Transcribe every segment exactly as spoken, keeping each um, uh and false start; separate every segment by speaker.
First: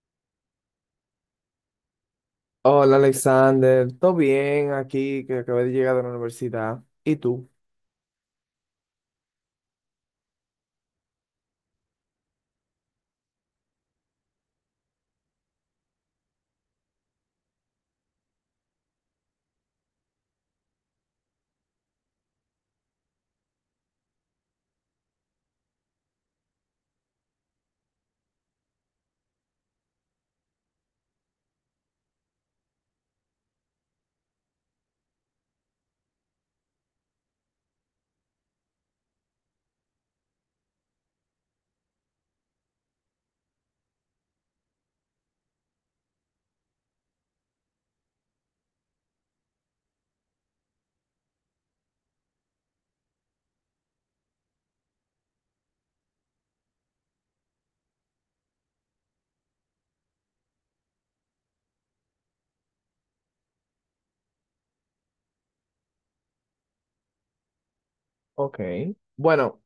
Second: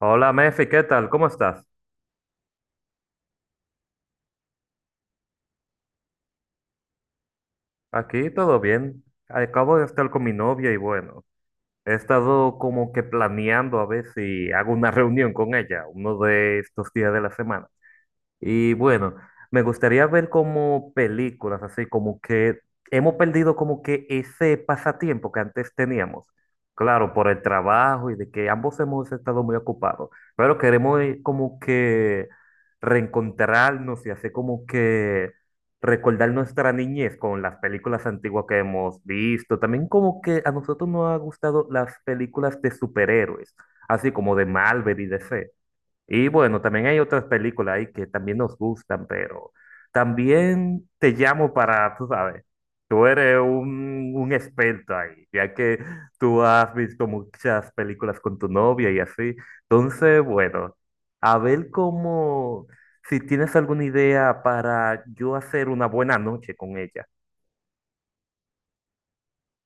Speaker 1: Hola, Mefi, ¿qué tal? ¿Cómo estás?
Speaker 2: Hola, Alexander, ¿todo bien aquí que acabé de llegar de la universidad? ¿Y tú?
Speaker 1: Aquí todo bien. Acabo de estar con mi novia y bueno, he estado como que planeando a ver si hago una reunión con ella uno de estos días de la semana. Y bueno, me gustaría ver como películas, así como que hemos perdido como que ese pasatiempo que antes teníamos. Claro, por el trabajo y de que ambos hemos estado muy ocupados, pero queremos eh, como que reencontrarnos y hacer como que recordar nuestra niñez con las películas antiguas que hemos visto. También como que a nosotros nos ha gustado las películas de superhéroes, así como de Marvel y D C y bueno, también hay otras películas ahí que también nos gustan, pero también te llamo para, tú sabes, tú eres un, un experto ahí, ya que tú has visto muchas películas con tu novia y así. Entonces, bueno, a ver cómo, si tienes alguna idea para yo hacer una buena noche con ella.
Speaker 2: Ok, bueno,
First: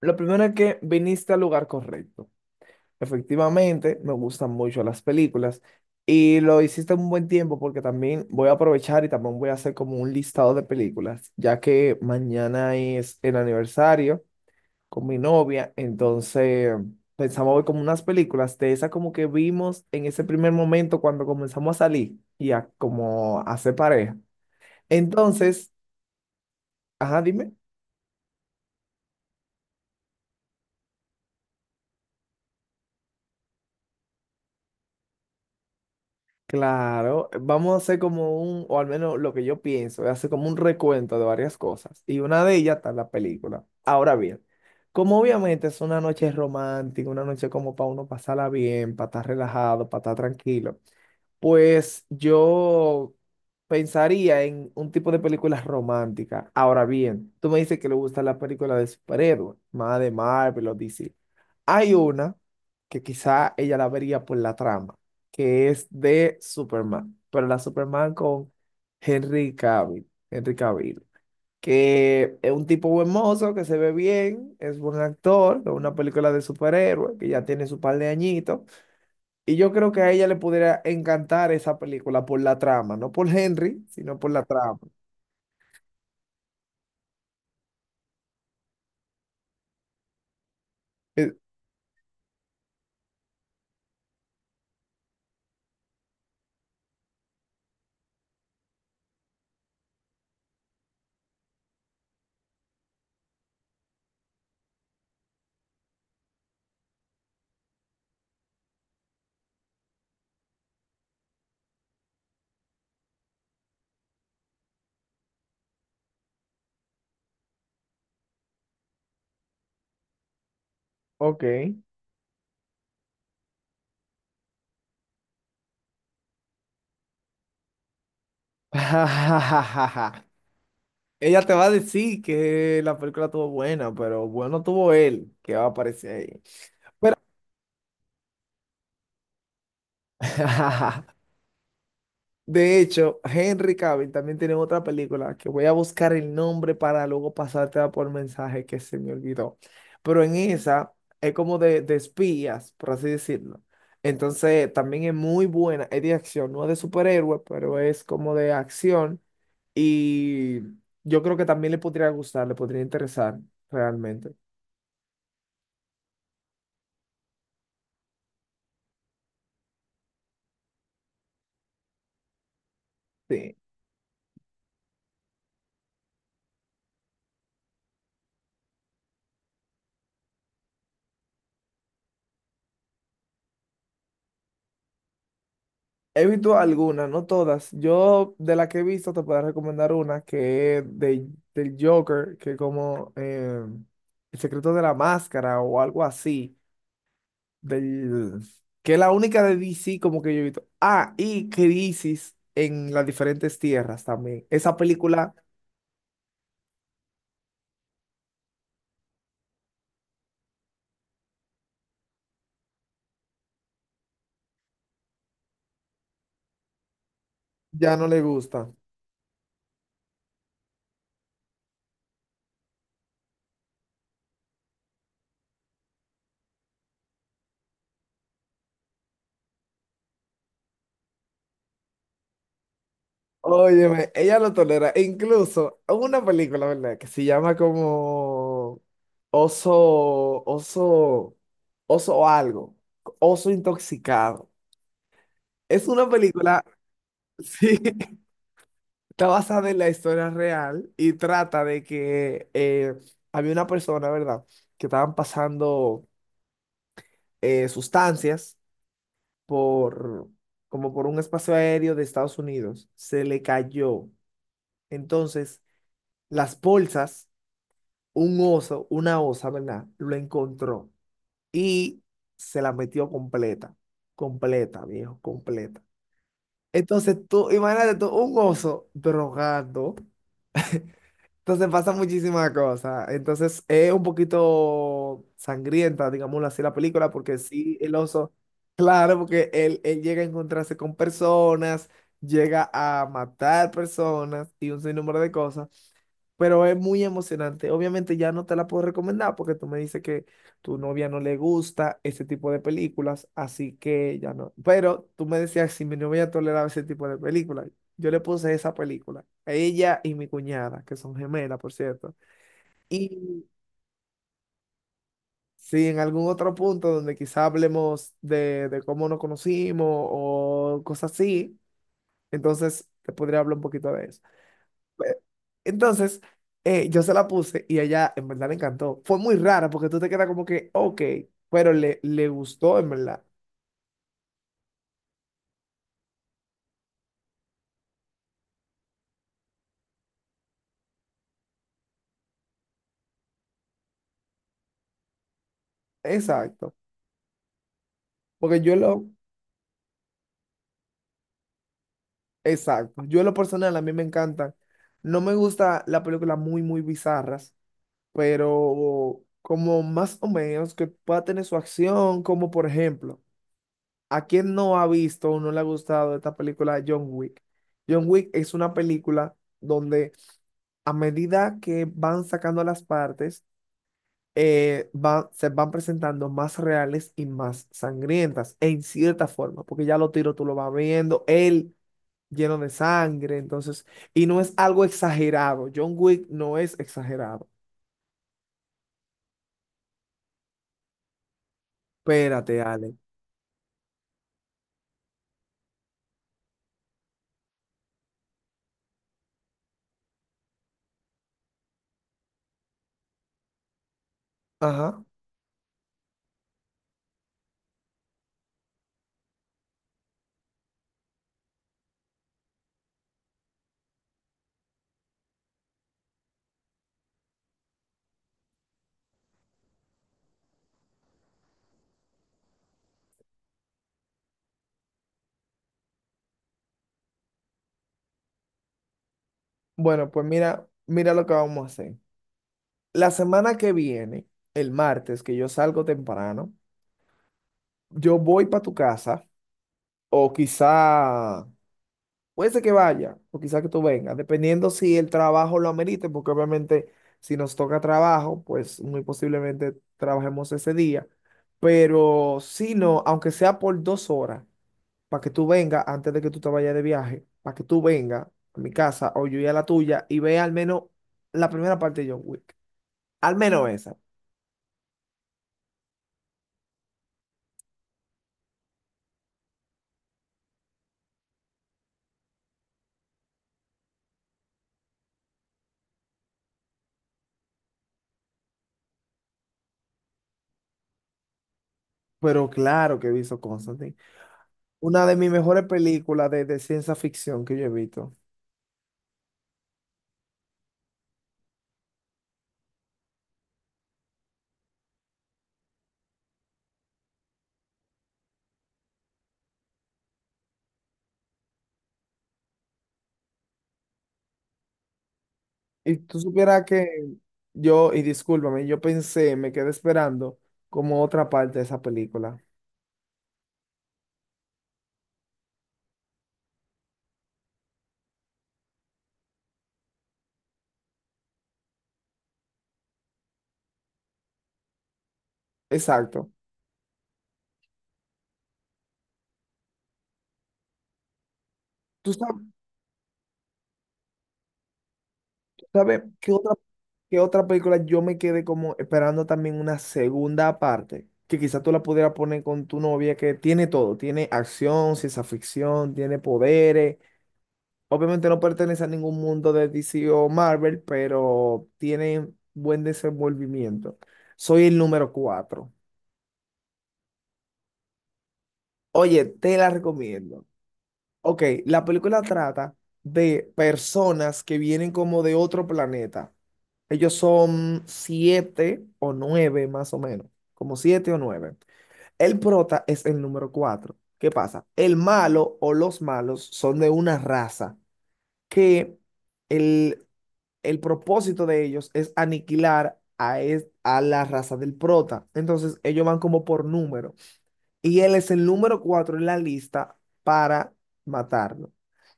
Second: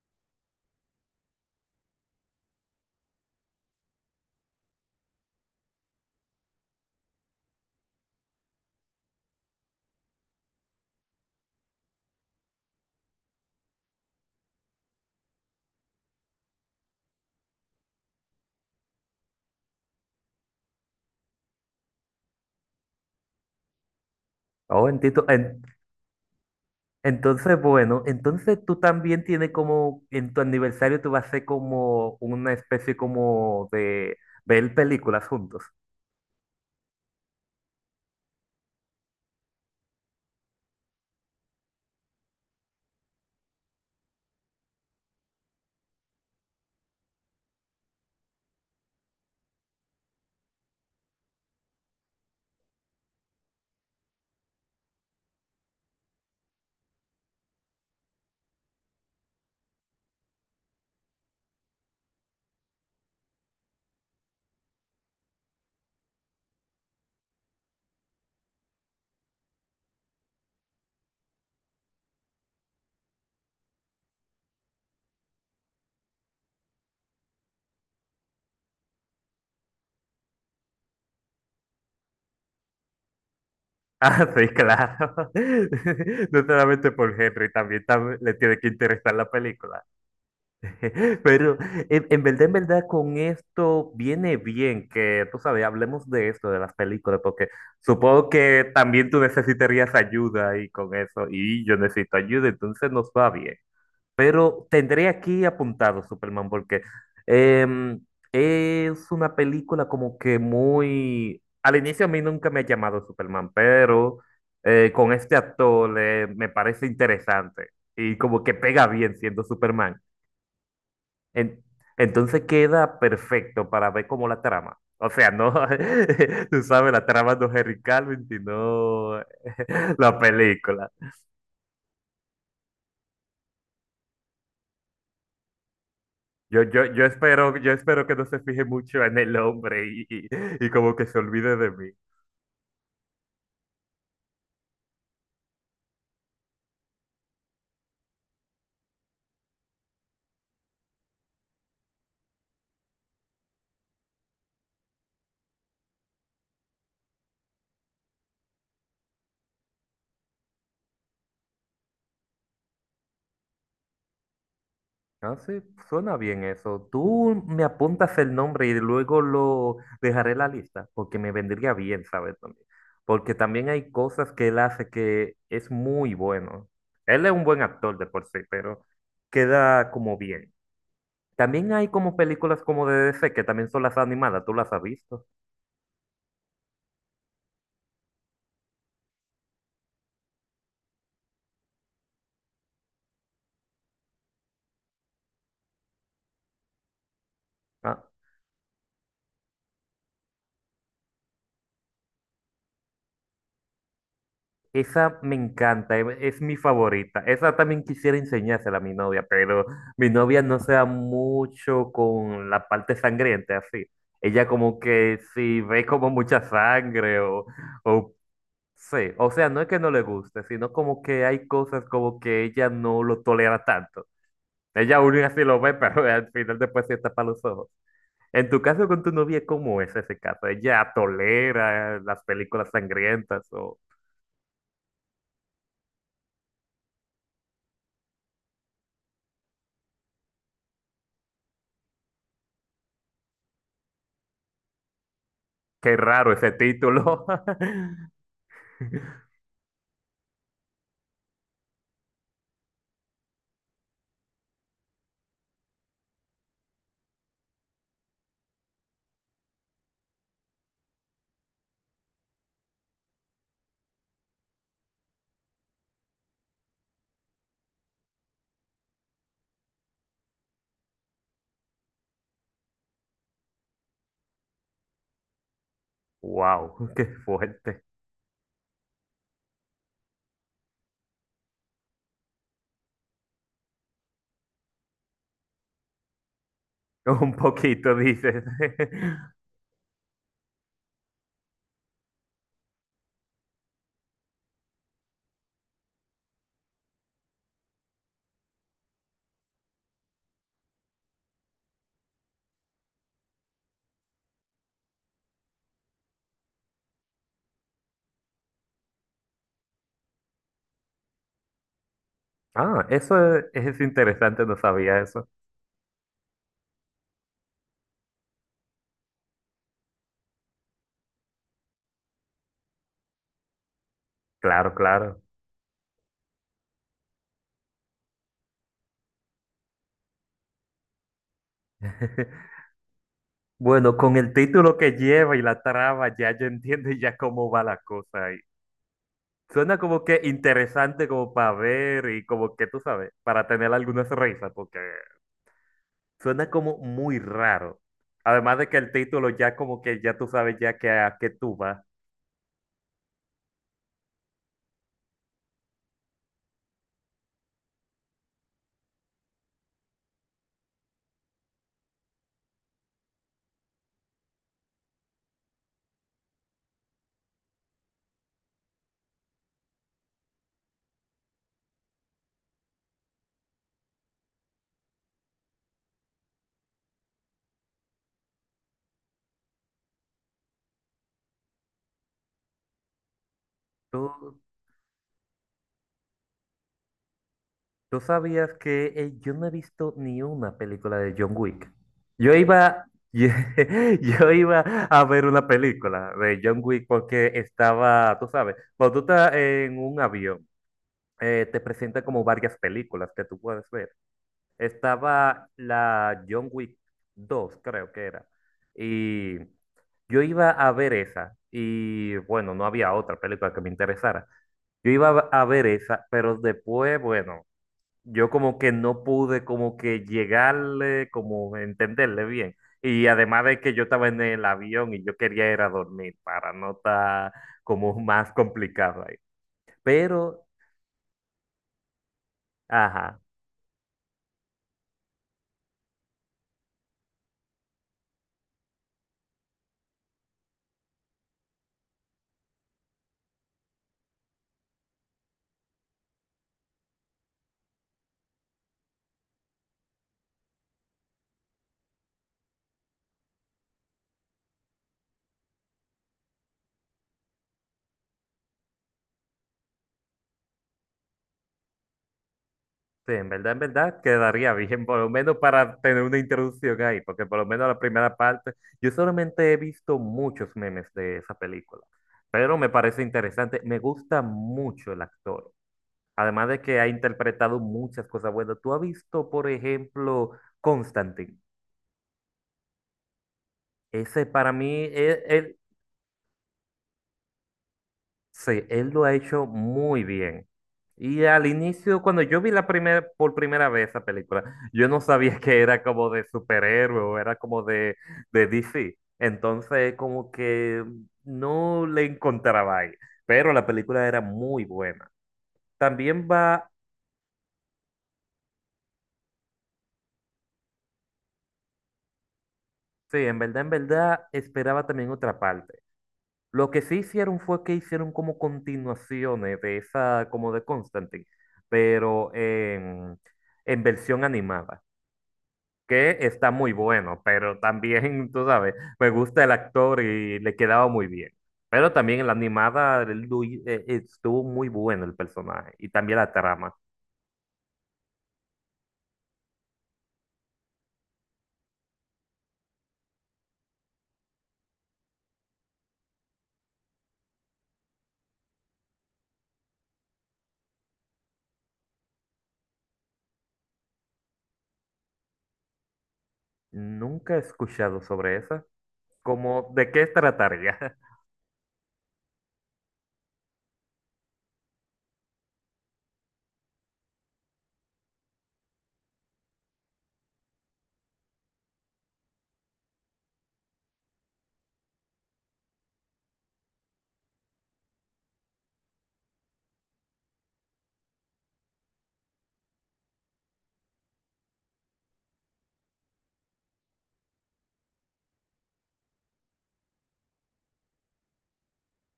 Speaker 2: lo primero es que viniste al lugar correcto. Efectivamente, me gustan mucho las películas y lo hiciste en un buen tiempo porque también voy a aprovechar y también voy a hacer como un listado de películas, ya que mañana es el aniversario con mi novia, entonces pensamos ver como unas películas de esas como que vimos en ese primer momento cuando comenzamos a salir y a como a hacer pareja.
Speaker 1: Oh, entiendo, en-
Speaker 2: Entonces, ajá, dime.
Speaker 1: entonces, bueno, entonces tú también tienes como, en tu aniversario tú vas a hacer como una especie como de ver películas juntos.
Speaker 2: Claro, vamos a hacer como un, o al menos lo que yo pienso, es hacer como un recuento de varias cosas. Y una de ellas está en la película. Ahora bien, como obviamente es una noche romántica, una noche como para uno pasarla bien, para estar relajado, para estar tranquilo. Pues yo pensaría en un tipo de película romántica. Ahora bien, tú me dices que le gusta la película de superhéroes, más de Marvel o D C. Hay una que quizá ella la vería por la trama, que es de Superman, pero la Superman con Henry Cavill, Henry Cavill, que es un tipo buen mozo, que se ve bien, es buen actor, es una película de superhéroes, que ya tiene su par de añitos y yo creo que a ella le pudiera encantar esa película por la trama, no por Henry, sino
Speaker 1: Ah,
Speaker 2: por la
Speaker 1: sí,
Speaker 2: trama.
Speaker 1: claro. No solamente por Henry, también, tam- le tiene que interesar la película.
Speaker 2: Eh,
Speaker 1: Pero en, en verdad, en verdad, con esto viene bien que, tú sabes, hablemos de esto, de las películas, porque supongo que también tú necesitarías ayuda ahí con eso, y yo necesito ayuda, entonces nos va bien. Pero tendré aquí apuntado Superman porque em, es una película como que muy al inicio a mí nunca me ha llamado Superman, pero eh, con este actor eh, me parece interesante y como que pega bien siendo Superman.
Speaker 2: ok.
Speaker 1: En- entonces queda perfecto para ver como la trama. O sea, no, tú sabes, la trama no es Henry Calvin, sino la película.
Speaker 2: Ella te va a decir que la película estuvo buena, pero bueno tuvo él que va a aparecer ahí.
Speaker 1: Yo, yo, yo
Speaker 2: Pero,
Speaker 1: espero, yo espero que no se fije mucho en el hombre y, y- y como que se olvide de mí.
Speaker 2: de hecho, Henry Cavill también tiene otra película que voy a buscar el nombre para luego pasártela por mensaje que se me olvidó. Pero en esa es como de, de espías, por así decirlo. Entonces, también es muy buena, es de acción, no es de superhéroe, pero es como de acción. Y yo creo que también le podría gustar, le podría interesar realmente.
Speaker 1: Ah, sí, suena bien eso. Tú me apuntas el nombre y luego lo dejaré en la lista, porque me vendría bien, ¿sabes? También. Porque
Speaker 2: Sí.
Speaker 1: también hay cosas que él hace que es muy bueno. Él es un buen actor de por sí, pero queda como bien. También hay como películas como de D C, que también son las animadas, ¿tú las has visto?
Speaker 2: He visto algunas, no todas. Yo de las que he visto te puedo recomendar una que es de, del Joker, que como eh, El secreto de la máscara o algo así,
Speaker 1: Ah,
Speaker 2: del, que es la única de D C como que yo he visto. Ah, y Crisis en las diferentes tierras también. Esa
Speaker 1: esa me
Speaker 2: película
Speaker 1: encanta, e- es mi favorita. Esa también quisiera enseñársela a mi novia, pero mi novia no se da mucho con la parte sangrienta, así. Ella como que si ve como mucha sangre o,
Speaker 2: ya no
Speaker 1: o
Speaker 2: le gusta.
Speaker 1: sí, o sea, no es que no le guste, sino como que hay cosas como que ella no lo tolera tanto. Ella aún así lo ve, pero al final después se tapa los ojos. En tu caso con tu novia, ¿cómo es ese caso? ¿Ella tolera las películas sangrientas o...?
Speaker 2: Óyeme, ella lo tolera. E incluso hubo una película, ¿verdad? Que se llama como Oso, Oso, Oso o algo. Oso intoxicado. Es
Speaker 1: Qué
Speaker 2: una
Speaker 1: raro ese
Speaker 2: película,
Speaker 1: título.
Speaker 2: sí, está basada en la historia real y trata de que eh, había una persona, ¿verdad? Que estaban pasando eh, sustancias por, como por un espacio aéreo de Estados Unidos. Se le cayó. Entonces, las bolsas un oso, una osa, ¿verdad? Lo encontró y se la metió completa, completa, viejo, completa.
Speaker 1: Wow, qué
Speaker 2: Entonces tú,
Speaker 1: fuerte.
Speaker 2: imagínate tú, un oso drogado. Entonces pasa muchísimas cosas. Entonces es un poquito sangrienta, digámoslo así, la película,
Speaker 1: Un
Speaker 2: porque sí,
Speaker 1: poquito
Speaker 2: el oso,
Speaker 1: dices.
Speaker 2: claro, porque él, él llega a encontrarse con personas, llega a matar personas y un sinnúmero de cosas. Pero es muy emocionante. Obviamente ya no te la puedo recomendar porque tú me dices que tu novia no le gusta ese tipo de películas, así que ya no. Pero tú me decías si mi novia toleraba ese tipo de películas. Yo le puse esa película a ella y mi cuñada, que son gemelas, por cierto.
Speaker 1: Ah, eso
Speaker 2: Y
Speaker 1: es, es interesante, no sabía eso.
Speaker 2: si en algún otro punto donde quizá hablemos de, de cómo nos conocimos o cosas así, entonces te podría hablar un poquito de eso.
Speaker 1: Claro, claro.
Speaker 2: Entonces, eh, yo se la puse y a ella en verdad le encantó. Fue muy rara porque tú te quedas como que, ok, pero le, le gustó en verdad.
Speaker 1: Bueno, con el título que lleva y la trama, ya yo entiendo ya cómo va la cosa ahí. Suena como que interesante como para ver y como que tú sabes, para tener algunas risas, porque suena
Speaker 2: Exacto.
Speaker 1: como muy raro. Además
Speaker 2: Porque
Speaker 1: de
Speaker 2: yo
Speaker 1: que el
Speaker 2: lo,
Speaker 1: título ya como que ya tú sabes ya que a qué tú vas.
Speaker 2: exacto. Yo en lo personal a mí me encantan. No me gusta la película muy, muy bizarras, pero como más o menos que pueda tener su acción, como por ejemplo. ¿A quién no ha visto o no le ha gustado esta película de John Wick? John Wick es una película donde a medida que van sacando las partes, eh, va- se van presentando más reales y más sangrientas, en cierta forma, porque ya lo tiro, tú lo vas viendo, él lleno de sangre, entonces, y
Speaker 1: ¿Tú,
Speaker 2: no es algo exagerado. John Wick no es exagerado.
Speaker 1: ¿Tú sabías que eh, yo no he visto ni una película de John Wick? Yo
Speaker 2: Espérate,
Speaker 1: iba,
Speaker 2: Ale.
Speaker 1: yo, iba a ver una película de John Wick porque estaba, tú sabes, cuando tú estás en un avión, eh, te presenta como varias películas que tú puedes ver.
Speaker 2: Ajá.
Speaker 1: Estaba la John Wick dos, creo que era. Y yo iba a ver esa. Y bueno, no había otra película que me interesara. Yo iba a ver esa, pero después, bueno yo como que no pude como que llegarle, como entenderle bien. Y además de que yo estaba en el avión y yo quería ir a dormir para no estar como más complicado ahí.
Speaker 2: Bueno, pues
Speaker 1: Pero,
Speaker 2: mira, mira lo que vamos a hacer. La
Speaker 1: ajá,
Speaker 2: semana que viene, el martes, que yo salgo temprano, yo voy para tu casa o quizá, puede ser que vaya o quizá que tú vengas, dependiendo si el trabajo lo amerite, porque obviamente si nos toca trabajo, pues muy posiblemente trabajemos ese día, pero si no, aunque sea por dos horas, para que tú vengas antes de que tú te vayas de viaje, para que tú vengas a mi casa o yo y a la tuya y vea al menos la primera parte de John Wick,
Speaker 1: sí, en
Speaker 2: al
Speaker 1: verdad, en
Speaker 2: menos esa.
Speaker 1: verdad quedaría bien, por lo menos para tener una introducción ahí, porque por lo menos la primera parte, yo solamente he visto muchos memes de esa película, pero me parece interesante, me gusta mucho el actor. Además de que ha interpretado muchas cosas buenas. Tú has visto, por ejemplo, Constantine.
Speaker 2: Pero claro que he visto Constantine.
Speaker 1: Ese para mí,
Speaker 2: Una de
Speaker 1: él,
Speaker 2: mis
Speaker 1: él-
Speaker 2: mejores películas de, de, ciencia ficción que yo he visto.
Speaker 1: sí, él lo ha hecho muy bien. Y al inicio, cuando yo vi la primera, por primera vez esa película, yo no sabía que era como de superhéroe o era como de, de D C. Entonces, como que no le encontraba ahí. Pero la película era muy buena.
Speaker 2: Y tú
Speaker 1: También
Speaker 2: supieras
Speaker 1: va,
Speaker 2: que yo, y discúlpame, yo pensé, me quedé esperando como otra parte de esa película.
Speaker 1: sí, en verdad, en verdad, esperaba también otra parte. Lo que sí hicieron fue que hicieron como continuaciones de esa, como de Constantine, pero en, en versión animada, que
Speaker 2: Exacto.
Speaker 1: está muy bueno, pero también, tú sabes, me gusta el actor y le quedaba muy bien. Pero
Speaker 2: ¿Tú
Speaker 1: también en la
Speaker 2: sab-
Speaker 1: animada el Lui- eh, estuvo muy bueno el
Speaker 2: Tú
Speaker 1: personaje y
Speaker 2: sabes,
Speaker 1: también la
Speaker 2: qué otra,
Speaker 1: trama.
Speaker 2: qué otra película yo me quedé como esperando también una segunda parte? Que quizás tú la pudieras poner con tu novia, que tiene todo. Tiene acción, ciencia ficción, tiene poderes. Obviamente no pertenece a ningún mundo de D C o Marvel, pero tiene buen desenvolvimiento. Soy el número cuatro.
Speaker 1: Nunca he escuchado sobre esa.
Speaker 2: Oye, te la
Speaker 1: Como de qué
Speaker 2: recomiendo.
Speaker 1: trataría?
Speaker 2: Ok, la película trata de personas que vienen como de otro planeta. Ellos son siete o nueve más o menos, como siete o nueve. El prota es el número cuatro. ¿Qué pasa? El malo o los malos son de una raza que... El, el propósito de ellos es aniquilar a, es- a la raza del prota. Entonces ellos van como por número. Y él es el número cuatro en la lista para matarlo.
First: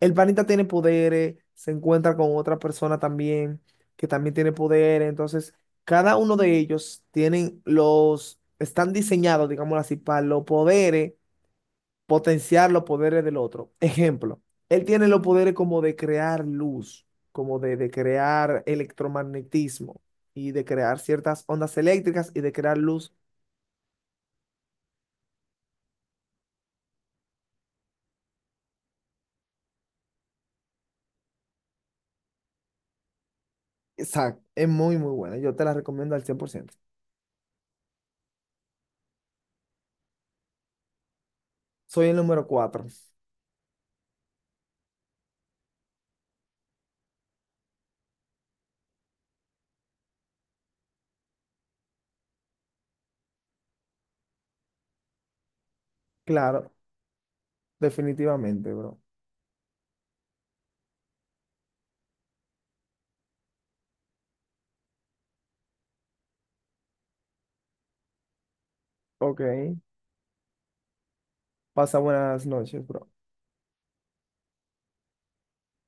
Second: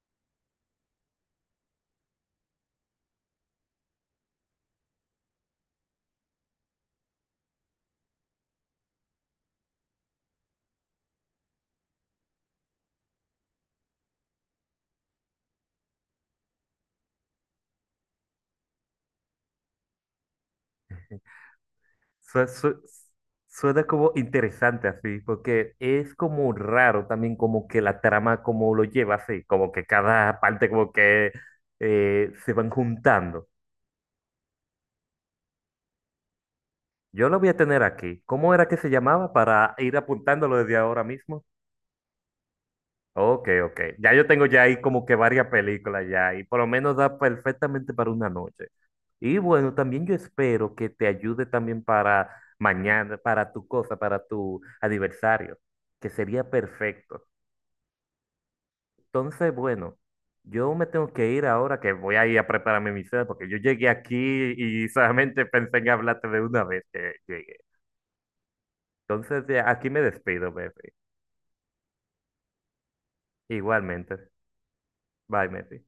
Speaker 2: El panita tiene poderes, se encuentra con otra persona también que también tiene poderes. Entonces cada uno de ellos tienen los, están diseñados, digámoslo así, para los poderes potenciar los poderes del otro. Ejemplo, él tiene los poderes como de crear luz, como de, de, crear electromagnetismo y de crear ciertas ondas eléctricas y
Speaker 1: Su-
Speaker 2: de crear
Speaker 1: su-
Speaker 2: luz.
Speaker 1: Suena como interesante así, porque es como raro también como que la trama como lo lleva así, como que cada parte como que eh, se van juntando.
Speaker 2: Exacto, es muy, muy buena. Yo te la recomiendo al cien por ciento.
Speaker 1: Yo lo voy a tener aquí. ¿Cómo era que se llamaba para ir apuntándolo desde ahora mismo?
Speaker 2: Soy el número cuatro.
Speaker 1: Ok, ok. Ya yo tengo ya ahí como que varias películas ya y por lo menos da perfectamente para una noche. Y bueno, también yo espero que te ayude también para mañana, para tu cosa, para tu aniversario, que sería
Speaker 2: Claro,
Speaker 1: perfecto.
Speaker 2: definitivamente, bro.
Speaker 1: Entonces, bueno, yo me tengo que ir ahora que voy a ir a prepararme mi cena porque yo llegué aquí y solamente pensé en hablarte de una vez que llegué.
Speaker 2: Ok.
Speaker 1: Entonces, de aquí me despido, Mefi.
Speaker 2: Pasa buenas noches, bro.
Speaker 1: Igualmente. Bye, Mefi.